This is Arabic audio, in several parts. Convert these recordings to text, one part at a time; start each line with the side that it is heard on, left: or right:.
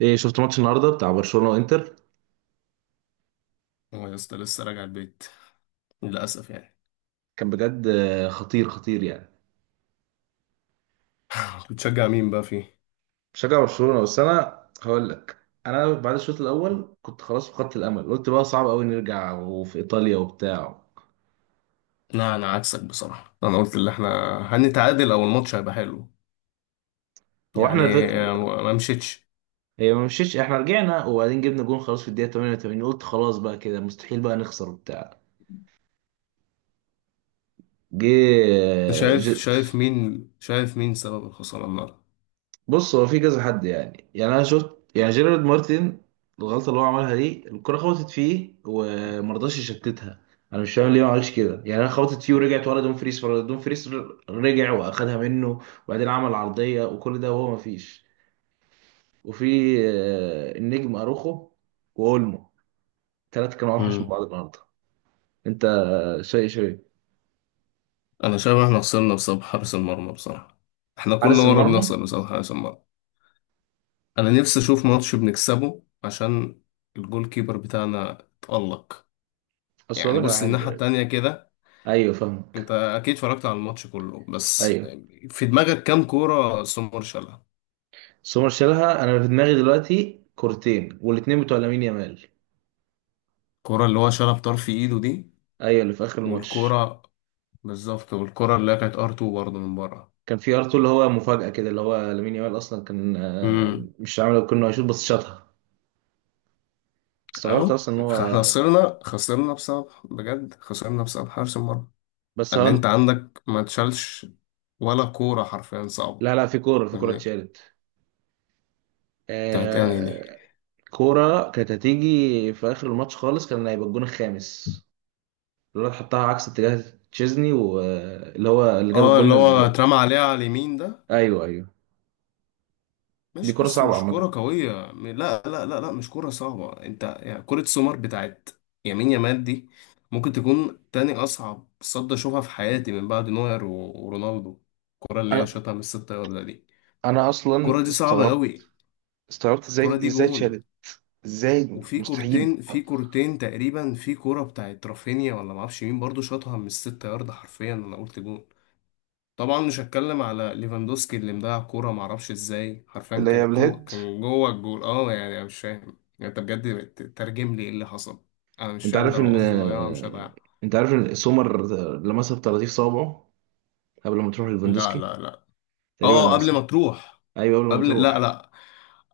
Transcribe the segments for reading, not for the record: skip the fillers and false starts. right: ايه، شفت ماتش النهارده بتاع برشلونة وانتر؟
left: اه يا اسطى، لسه راجع البيت للأسف يعني.
right: كان بجد خطير خطير يعني.
left: بتشجع مين بقى فيه؟
right: بشجع برشلونة، بس انا هقول لك. انا بعد الشوط الاول كنت خلاص فقدت الامل، قلت بقى صعب قوي نرجع وفي ايطاليا وبتاع.
left: لا، أنا عكسك بصراحة. أنا قلت اللي إحنا هنتعادل أو الماتش هيبقى حلو
right: هو احنا
left: يعني.
right: الفكر.
left: ما مشيتش.
right: هي ما مشيتش، احنا رجعنا وبعدين جبنا جون، خلاص في الدقيقة 88، قلت خلاص بقى كده مستحيل بقى نخسر وبتاع. جه.
left: أنت
right: آه،
left: شايف
right: ج-
left: شايف مين شايف مين سبب الخسارة النهاردة؟
right: بص هو في كذا حد، يعني انا شفت يعني جيرارد مارتن. الغلطه اللي هو عملها دي الكره خبطت فيه ومرضاش يشتتها. انا مش فاهم ليه ما عملش كده، يعني انا خبطت فيه ورجعت ورا دوم فريس دوم فريس، رجع واخدها منه وبعدين عمل عرضيه وكل ده وهو ما فيش. وفي النجم اروخو واولمو، الثلاثه كانوا اوحش من
left: امم.
right: بعض النهارده. انت شيء شيء
left: أنا شايف إحنا خسرنا بسبب حارس المرمى بصراحة. إحنا كل
right: حارس
left: مرة
right: المرمى.
left: بنخسر بسبب حارس المرمى. أنا نفسي أشوف ماتش بنكسبه عشان الجول كيبر بتاعنا اتألق
right: اصل
left: يعني.
right: أقول لك على
left: بص، الناحية
right: حاجه.
left: التانية كده،
right: ايوه،
left: انت
right: فاهمك.
left: اكيد اتفرجت على الماتش كله، بس
right: ايوه
left: في دماغك كام كوره سومر شالها؟
right: سومر شالها، انا في دماغي دلوقتي كورتين، والاتنين بتوع لامين يامال.
left: الكوره اللي هو شالها بطرف ايده دي،
right: ايوه اللي في اخر الماتش.
left: والكوره، بالظبط، والكوره اللي هي كانت ار 2 برضه من بره.
right: كان في ار2 اللي هو مفاجاه كده، اللي هو لامين يامال اصلا كان
left: امم.
right: مش عامل كنا هيشوط بس شاطها. استغربت
left: اهو.
right: اصلا ان هو.
left: احنا خسرنا بسبب، بجد خسرنا بسبب حارس المرمى.
right: بس
left: ان انت
right: هل...
left: عندك ما تشالش ولا كوره حرفيا صعبه؟
right: لا، لا، في كوره
left: فاهمني،
right: اتشالت.
left: بتاعت انهي دي؟
right: آه... كوره كانت هتيجي في اخر الماتش خالص، كان هيبقى الجون الخامس. الواد حطها عكس اتجاه تشيزني، واللي هو اللي جاب
left: اه،
right: الجون
left: اللي هو
right: الرابع.
left: اترمى عليها على اليمين ده.
right: ايوه، ايوه. دي
left: ماشي
right: كوره
left: بس
right: صعبه
left: مش كرة
right: عامه.
left: قوية، لا لا لا لا، مش كرة صعبة انت يعني. كرة سومر بتاعت يمين يامال دي ممكن تكون تاني أصعب صد أشوفها في حياتي من بعد نوير ورونالدو. الكرة اللي هي
right: انا
left: شاطها من الست ياردة دي،
right: انا اصلا
left: الكرة دي صعبة
right: استغربت
left: أوي،
right: استغربت
left: الكرة
right: ازاي
left: دي
right: ازاي
left: جون.
right: اتشالت ازاي!
left: وفي
right: مستحيل.
left: كورتين في كورتين تقريبا، في كرة بتاعت رافينيا ولا معرفش مين برضو شاطها من الست ياردة حرفيا، أنا قلت جون. طبعا مش هتكلم على ليفاندوسكي اللي مضيع كورة معرفش ازاي، حرفيا
right: اللي
left: كان
right: هي بالهيد.
left: كان جوه الجول. اه، يعني انا مش فاهم يعني، انت بجد ترجم لي ايه اللي حصل. انا مش
right: انت
left: فاهم، ده
right: عارف
left: لو
right: ان
left: قصدي ضيعها مش هضيعها.
right: انت عارف ان سومر لمسها بطراطيف صوابعه قبل ما تروح
left: لا
right: ليفاندوسكي،
left: لا لا،
right: تقريبا
left: اه قبل ما
right: لمسها.
left: تروح،
right: ايوه قبل ما
left: قبل لا
right: تروح.
left: لا،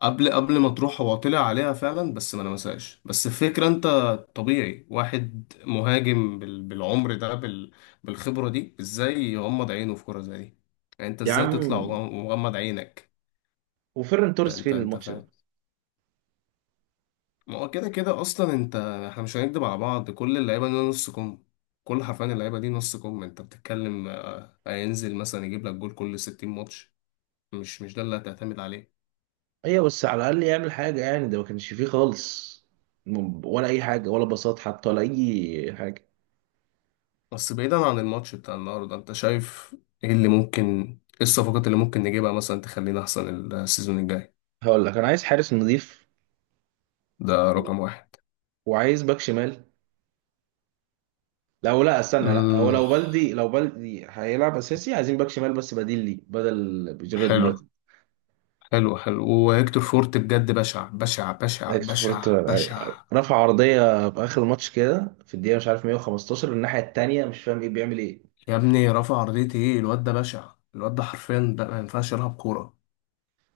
left: قبل ما تروح هو طلع عليها فعلا بس ما لمسهاش. بس الفكرة انت، طبيعي واحد مهاجم بالعمر ده، بالخبرة دي، ازاي يغمض عينه في كورة زي دي؟ يعني انت
right: يا
left: ازاي تطلع
right: عم،
left: ومغمض عينك؟
right: وفيرن
left: انت
right: توريس
left: انت
right: فين
left: انت
right: الماتش ده؟
left: فاهم، ما هو كده كده اصلا انت. احنا مش هنكدب على بعض، كل اللعيبه دي نص كم، كل حرفيا اللعيبه دي نص كم، انت بتتكلم. هينزل مثلا يجيب لك جول كل 60 ماتش، مش ده اللي هتعتمد عليه.
right: ايوه، بس على الاقل يعمل حاجه يعني، ده ما كانش فيه خالص. ولا اي حاجه، ولا باصات حتى، ولا اي حاجه.
left: بس بعيدا عن الماتش بتاع النهارده، انت شايف ايه اللي ممكن، ايه الصفقات اللي ممكن نجيبها مثلا تخلينا احسن السيزون الجاي؟
right: هقول لك، انا عايز حارس نظيف،
left: ده
right: و-
left: رقم واحد.
right: وعايز باك شمال. لو، لا استنى، لا، هو
left: امم.
right: لو بلدي هيلعب اساسي، عايزين باك شمال بس بديل ليه بدل جيرارد
left: حلو،
right: مارتن.
left: حلو حلو. وهيكتور فورت بجد بشع بشع بشع
right: اكس
left: بشع
right: فورتون،
left: بشع.
right: أيوة. رفع عرضيه في اخر الماتش كده في الدقيقه مش عارف 115، الناحيه التانيه، مش فاهم ايه بيعمل ايه.
left: يا ابني رافع عرضية ايه! الواد ده بشع، الواد ده حرفيا ده ما ينفعش يلعب كورة.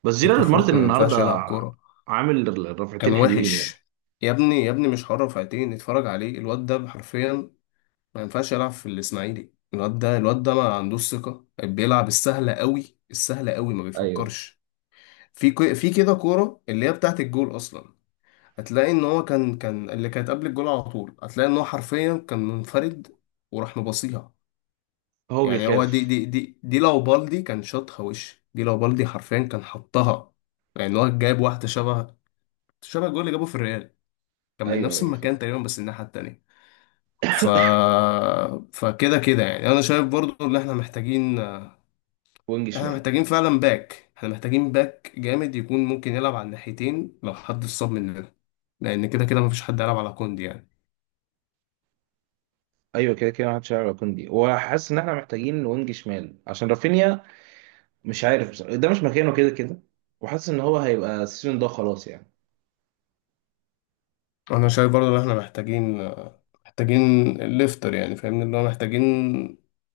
right: بس
left: فيكتور
right: جيرارد
left: فورت
right: مارتن
left: ما
right: النهارده
left: ينفعش يلعب كورة،
right: عامل
left: كان
right: رفعتين حلوين
left: وحش.
right: يعني.
left: يا ابني يا ابني مش حر رفعتين، اتفرج عليه الواد ده حرفيا ما ينفعش يلعب في الإسماعيلي. الواد ده الواد ده ما عندوش ثقة، بيلعب السهلة قوي السهلة قوي، ما
right: ايوه،
left: بيفكرش. في في كده كورة اللي هي بتاعت الجول أصلا، هتلاقي إن هو كان اللي كانت قبل الجول على طول، هتلاقي إن هو حرفيا كان منفرد وراح مباصيها.
right: هو
left: يعني هو دي
right: بيخاف.
left: دي دي دي لو بالدي كان شاطها، وش دي لو بالدي حرفيا كان حطها. يعني هو جاب واحدة شبه الجول اللي جابه في الريال، كان من
right: ايوه،
left: نفس
right: ايوه،
left: المكان
right: فكر.
left: تقريبا بس الناحية التانية. ف فكده كده يعني، انا شايف برضو ان احنا محتاجين،
right: وينج
left: احنا
right: شمال.
left: محتاجين فعلا باك، احنا محتاجين باك جامد يكون ممكن يلعب على الناحيتين لو حد اتصاب مننا، لان كده كده مفيش حد يلعب على كوندي يعني.
right: ايوه، كده كده محدش يعرف كوندي، وحاسس ان احنا محتاجين وينج شمال عشان رافينيا. مش عارف بصراحة. ده مش مكانه كده كده. وحاسس ان هو هيبقى السيزون ده خلاص يعني.
left: انا شايف برضو ان احنا محتاجين، محتاجين الليفتر يعني فاهمني، اللي هو محتاجين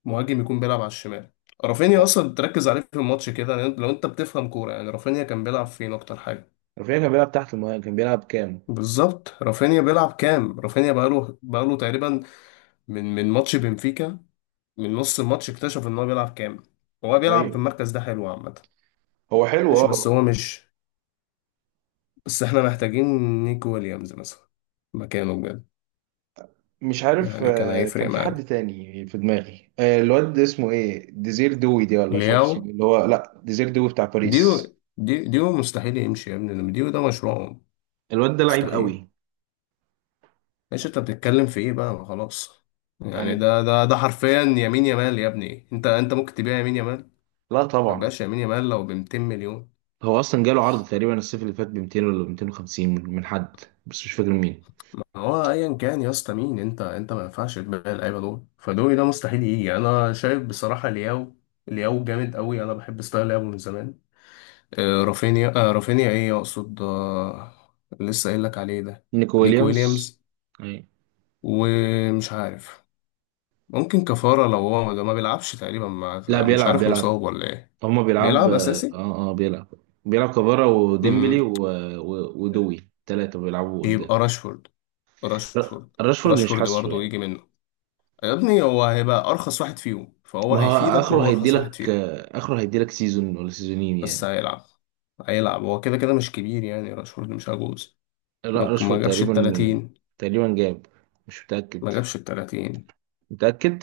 left: مهاجم يكون بيلعب على الشمال. رافينيا اصلا تركز عليه في الماتش كده، لأن لو انت بتفهم كوره يعني، رافينيا كان بيلعب فين اكتر حاجه؟
right: رافينيا كان بيلعب تحت المهاجم، كان بيلعب كام.
left: بالظبط، رافينيا بيلعب كام. رافينيا بقاله تقريبا من ماتش بنفيكا، من نص الماتش اكتشف ان هو بيلعب كام. هو بيلعب في
right: ايوه،
left: المركز ده، حلو عامه.
right: هو حلو،
left: ماشي بس
right: اه.
left: هو مش، بس احنا محتاجين نيكو ويليامز مثلا، مكانه بجد،
right: مش عارف،
left: يعني كان
right: كان
left: هيفرق
right: في حد
left: معانا.
right: تاني في دماغي، الواد اسمه ايه، ديزير دوي دي، ولا مش عارف
left: لياو،
right: اسمه إيه، اللي هو لا ديزير دوي بتاع باريس.
left: ديو ديو ديو مستحيل يمشي يا ابني، لما ديو ده مشروعهم،
right: الواد ده لعيب
left: مستحيل.
right: قوي
left: ايش انت بتتكلم في ايه بقى! ما خلاص يعني،
right: يعني.
left: ده حرفيا يمين يمال، يا ابني انت ممكن تبيع يمين يمال؟
right: لا،
left: ما
right: طبعا.
left: بقاش يمين يمال لو ب 200 مليون.
right: هو اصلا جاله عرض تقريبا الصيف اللي فات ب 200 ولا 250 من حد، بس مش فاكر مين.
left: هو ايا كان يا اسطى مين، انت ما ينفعش تبيع اللعيبه دول، فدوي ده مستحيل يجي. انا شايف بصراحه لياو، لياو جامد قوي، انا بحب ستايل لياو من زمان. رافينيا، رافينيا ايه اقصد، لسه قايل لك عليه ده،
right: نيكو
left: نيك
right: ويليامز،
left: ويليامز.
right: أي.
left: ومش عارف، ممكن كفارة لو هو ده ما بيلعبش تقريبا مع،
right: لا،
left: مش
right: بيلعب
left: عارف
right: بيلعب.
left: مصاب ولا ايه.
right: هما بيلعب،
left: بيلعب
right: اه،
left: أساسي.
right: اه، بيلعب. بيلعب كفارا
left: امم.
right: وديمبلي ودوي، ثلاثة بيلعبوا قدام.
left: يبقى راشفورد،
right: ر-
left: راشفورد.
right: راشفورد مش
left: راشفورد
right: حاسه
left: برضه يجي
right: يعني.
left: منه، يا ابني هو هيبقى أرخص واحد فيهم فهو
right: ما هو
left: هيفيدك
right: اخره
left: وهو أرخص واحد
right: هيديلك،
left: فيهم.
right: اخره هيديلك سيزون ولا سيزونين
left: بس
right: يعني.
left: هيلعب، هيلعب، هو كده كده مش كبير يعني، راشفورد مش عجوز،
right: لا،
left: ما
right: راشفورد
left: جابش
right: تقريبا،
left: التلاتين،
right: تقريبا جاب، مش متأكد،
left: ما جابش التلاتين
right: متأكد.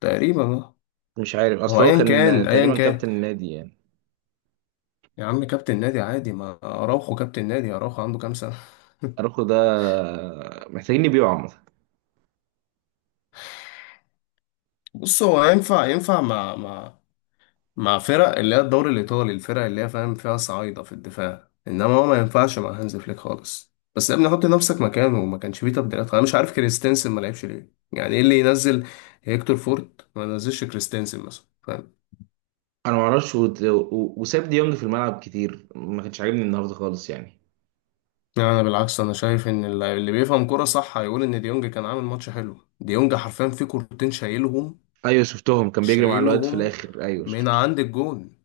left: تقريبا اه.
right: مش عارف
left: هو
right: اصل هو
left: أيا
right: كان
left: كان أيا
right: تقريبا
left: كان
right: كابتن النادي يعني.
left: يا عم، كابتن نادي عادي، ما أراوخو كابتن نادي، أراوخو عنده كام سنة؟
right: اراخو ده محتاجين يبيعوا عامة.
left: بص هو ينفع مع فرق اللي هي الدوري الإيطالي، الفرق اللي هي فاهم فيها صعايدة في الدفاع، إنما هو ما ينفعش مع هانز فليك خالص. بس يا ابني حط نفسك مكانه، وما كانش فيه تبديلات. أنا مش عارف كريستنسن ما لعبش ليه، يعني إيه اللي ينزل؟ هيكتور فورت ما ينزلش كريستنسن مثلا فاهم؟
right: انا ما اعرفش وساب ديونج في الملعب كتير، ما كانش عاجبني النهارده خالص يعني.
left: يعني أنا بالعكس، أنا شايف إن اللي بيفهم كورة صح هيقول إن ديونج كان عامل ماتش حلو، ديونج حرفيا في كورتين شايلهم،
right: ايوه شفتهم كان بيجري مع الواد في
left: شايلهم
right: الاخر، ايوه
left: من
right: شفته.
left: عند الجون.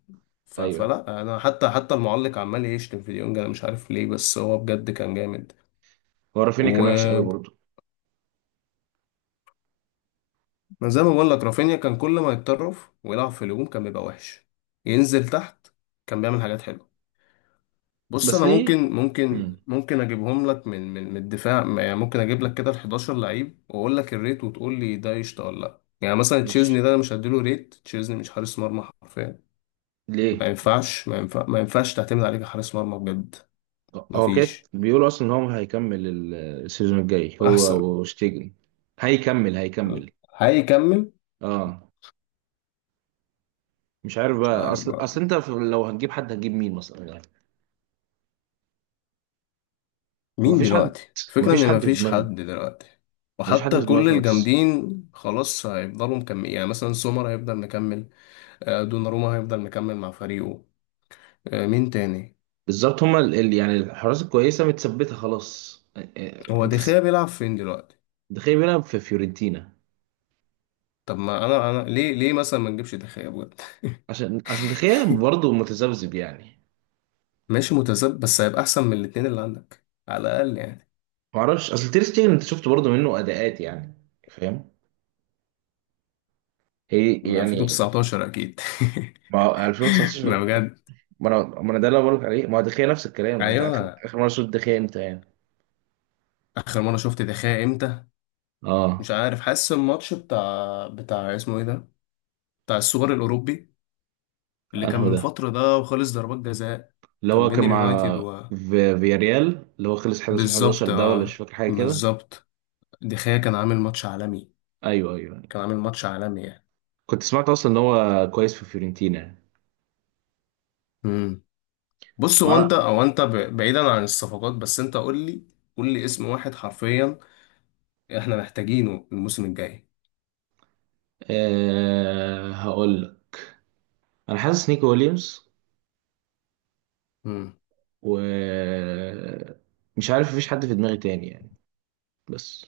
right: ايوه،
left: فلا انا حتى المعلق عمال يشتم في ديونج، انا مش عارف ليه، بس هو بجد كان جامد.
right: هو رافينيا كان وحش قوي برضه.
left: ما زي ما بقول لك رافينيا كان كل ما يتطرف ويلعب في الهجوم كان بيبقى وحش، ينزل تحت كان بيعمل حاجات حلوه. بص
right: بس
left: انا
right: ليه؟
left: ممكن ممكن
right: مم.
left: ممكن اجيبهم لك من الدفاع يعني، ممكن اجيب لك كده ال 11 لعيب واقول لك الريت، وتقول لي ده قشطه ولا لا، يعني مثلا
right: مش
left: تشيزني ده انا مش هديله ريت، تشيزني مش حارس مرمى حرفيا.
right: ليه؟
left: ما ينفعش تعتمد عليه كحارس مرمى بجد. ما
right: هو كده
left: فيش،
right: بيقولوا اصلا ان هو هيكمل السيزون الجاي
left: احسن،
right: هو وشتيجن. هيكمل هيكمل.
left: هيكمل.
right: اه. مش عارف
left: مش
right: بقى،
left: عارف
right: اصل
left: بقى
right: اصل انت لو هتجيب حد هتجيب مين مثلا يعني؟
left: مين
right: مفيش حد.
left: دلوقتي، الفكرة
right: مفيش
left: ان
right: حد في
left: مفيش
right: دماغي.
left: حد دلوقتي،
right: مفيش حد
left: وحتى
right: في دماغي
left: كل
right: خالص.
left: الجامدين خلاص هيفضلوا مكمل يعني، مثلا سومر هيفضل مكمل، دوناروما هيفضل مكمل مع فريقه، مين تاني؟
right: بالظبط هما يعني الحراس الكويسه متثبته خلاص،
left: هو
right: انت
left: دخيا بيلعب فين دلوقتي؟
right: تخيل بيلعب في فيورنتينا.
left: طب ما انا، ليه مثلا ما نجيبش دخيا بجد؟
right: عشان تخيل برضه متذبذب يعني.
left: ماشي متذبذب بس هيبقى احسن من الاتنين اللي عندك على الاقل يعني.
right: معرفش، اصل تير شتيجن انت شفت برضه منه اداءات يعني، فاهم، هي
left: من
right: يعني.
left: 2019 اكيد.
right: ما هو
left: ما
right: 2019.
left: بجد،
right: ما انا ده اللي بقولك عليه، ما هو دخيا نفس الكلام. انت اخر
left: ايوه.
right: اخر مره شفت دخيا امتى يعني؟
left: اخر مره شفت دخيا امتى؟
right: اه.
left: مش عارف، حاسس الماتش بتاع اسمه ايه ده، بتاع السوبر الاوروبي اللي كان
right: انهو
left: من
right: ده،
left: فترة ده وخلص ضربات جزاء،
right: اللي
left: كان
right: هو
left: بين
right: كان مع،
left: اليونايتد و،
right: في فياريال، اللي هو خلص 11-11
left: بالظبط
right: ده، ولا مش
left: اه،
right: فاكر حاجه كده.
left: بالظبط. دخيا كان عامل ماتش عالمي،
right: ايوه، ايوه، أيوة.
left: كان عامل ماتش عالمي يعني.
right: كنت سمعت اصلا ان هو كويس في فيورنتينا يعني.
left: امم. بص هو انت
right: مره.
left: او بعيدا عن الصفقات، بس انت قول لي، قول لي اسم واحد حرفيا احنا محتاجينه الموسم الجاي.
right: أه هقول لك، انا حاسس نيكو ويليامز، و، مش عارف، مفيش حد في دماغي تاني يعني. بس